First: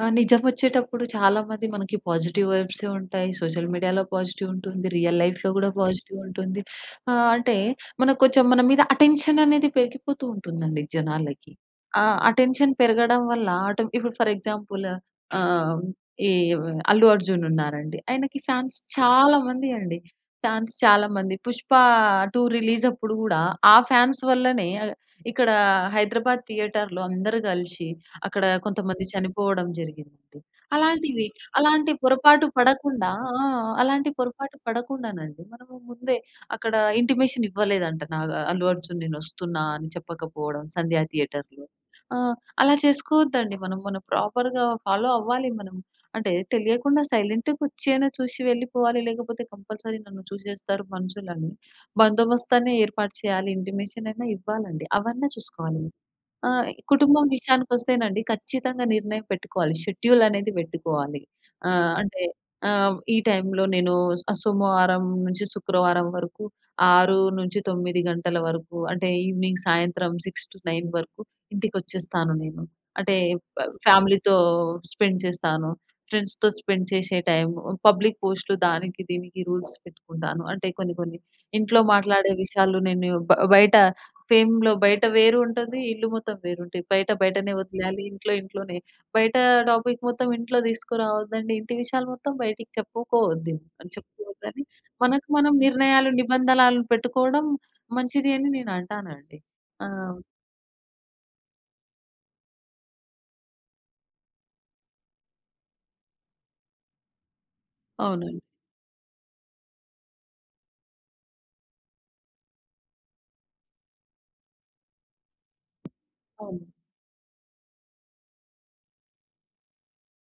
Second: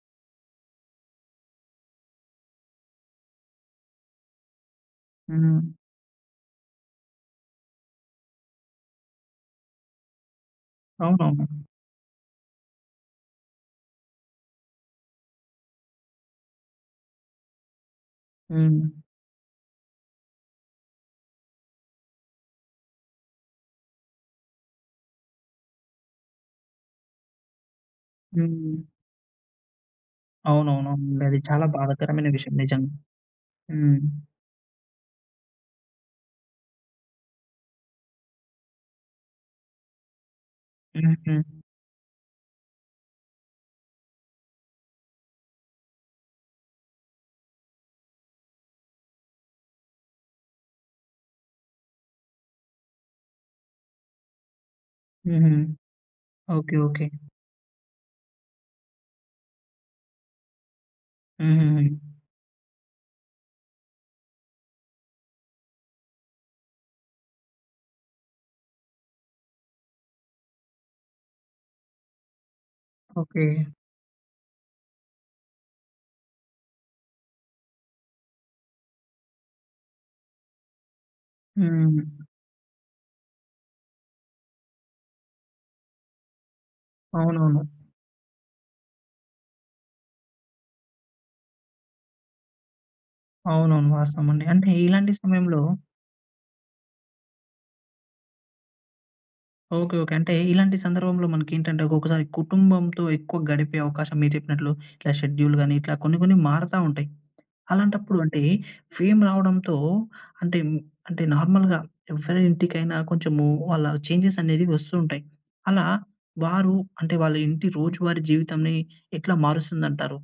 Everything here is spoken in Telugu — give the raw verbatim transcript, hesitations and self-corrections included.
ఆ! నిజమోచ్చేటప్పుడు చాలామంది మనకి పాజిటివ్ వైబ్సే ఉంటాయి. సోషల్ మీడియాలో పాజిటివ్ ఉంటుంది. రియల్ లైఫ్‌లో గూడా హ్మ్. పాజిటివ్ ఉంటుంది. ఆహ్, అంటే మనక్కొంచెం మన మీద అటెన్షన్ అనేది పెరిగిపోతూ ఉంటుందండి జనాలకి. అవునవును. ఆ! అటెన్షన్ పెరగడం వల్ల, అంటే ఇప్పుడు ఫర్ ఎక్సాంపుల్ ఆహ్, ఈవ్ 'అల్లు అర్జున్' ఉన్నారండి. ఆయనకి ఫాన్స్ హ్మ్. చాలా మంది అండి. ఫాన్స్ చాలా మంది. 'పుష్ప 2' రిలీజప్పుడు గూడా ఆ ఫాన్స్ వల్లనే ఇక్కడ ఆహ్, హైదరాబాద్ థియేటర్‌లో అందరూ గలిశి అక్కడ హ్మ్. కొంతమంది చనిపోవడం జరిగిందండి. అవునవును. అవునండి. అలాంటివి అది చాలా అలాంటి బాధాకరమైన పొరపాటు విషయం నిజంగా. పడకుండా ఆ! హ్మ్. అలాంటి పొరపాటు పడకుండానండి మనము ముందే అక్కడ ఇంటిమేషన్ ఇవ్వలేదంట నాగ ఆహ్, 'అల్లు అర్జున్' నేనొస్తున్నా అని చెప్పకపోవడం 'సంధ్యా హుహు. థియేటర్‌లో'. ఆ! అలా చేసుకోవద్దండి మనం, మనం ప్రాపర్‌గా ఫాలో అవ్వాలి మనం. అంటే తెలియకుండా సైలెంట్‌గా ఒచ్చయిన చూశి వెళ్ళిపోవాలి. లేకపోతే కంపల్సరీ నన్ను చూశేస్తారు మనుషులని, బందోబస్తన్ని ఏర్పాటు చేయాలి. ఇంటిమేషన్ అయినా ఇవ్వాలండి. అవన్నా హుహు. చూసుకోవాలి. ఆ! ఓకే. ఓకే. కుటుంబం విషయానికొస్తేనండి ఖచ్చితంగా నిర్ణయం పెట్టుకోవాలి. షెడ్యూల్ అనేది వెట్టుకోవాలి. ఆహ్, హుహు. అంటే ఆహ్, ఈ టైమ్‌లో నేను ఆహ్, సోమవారం నుంచి శుక్రవారం వరకు ఆరు నుంచి తొమ్మిది గంటల వరకు అంటే ఇవెనింగ్, సాయంత్రం సిక్స్ టు నైన్ వరకు ఇంటికొచ్చేస్తాను నేను. అంటే ఓకే. ఫ ఫ్యామిలీతో స్పెండ్ చేస్తాను. ఫ్రెండ్స్‌‌తో స్పెండ్ చేశే టైమ్ పబ్లిక్ పోస్ట్‌లు దానికి దీనికి రూల్స్ పెట్టుకుంటాను. అంటే కొన్ని కొన్ని ఇంట్లో హ్మ్. మాట్లాడే విషయాలు నేను బ బయట ఫేమ్‌లో బయట వేరుంటది ఇల్లు మొత్తం వేరుంటది. బయట బయటనే అవునవును. ఒదిలేయాలి, ఇంట్లో ఇంట్లోనే. బయట టాపిక్ మొత్తం ఇంట్లో తీసుకురావద్దండి. ఇంటి విషయాలు మొత్తం బయటికి చెప్పుకోవద్దు అవునవును. అని వాస్తవం అండి చెప్పుకోవద్దని అంటే ఇలాంటి మనకు మనం సమయంలో నిర్ణయాలు నిబంధనలు పెట్టుకోవడం మంచిది అని నేను అంటానండి. ఆ! ఓకే. ఓకే. అంటే ఇలాంటి సందర్భంలో మనకేంటంటే ఒకొక్కసారి కుటుంబంతో ఎక్కువ గడిపే అవకాశం మీరు జెప్పినట్లు, ఇట్లా షెడ్యూల్ గాని ఇట్లా కొన్ని కొన్ని మారతా ఉంటాయి. అలాంటప్పుడు అవునండి. అంటే ఫేమ్ రావడంతో అంటే, అంటే నార్మల్‌గా ఎవరి ఇంటికైనా కొంచెము వాళ్ళ చేంజెస్ అనేవి వస్తూ ఉంటాయి. అలా అవును. వారు, అంటే వాళ్ళింటి రోజువారి జీవితాన్ని ఎట్లా మారుస్తుందంటారు?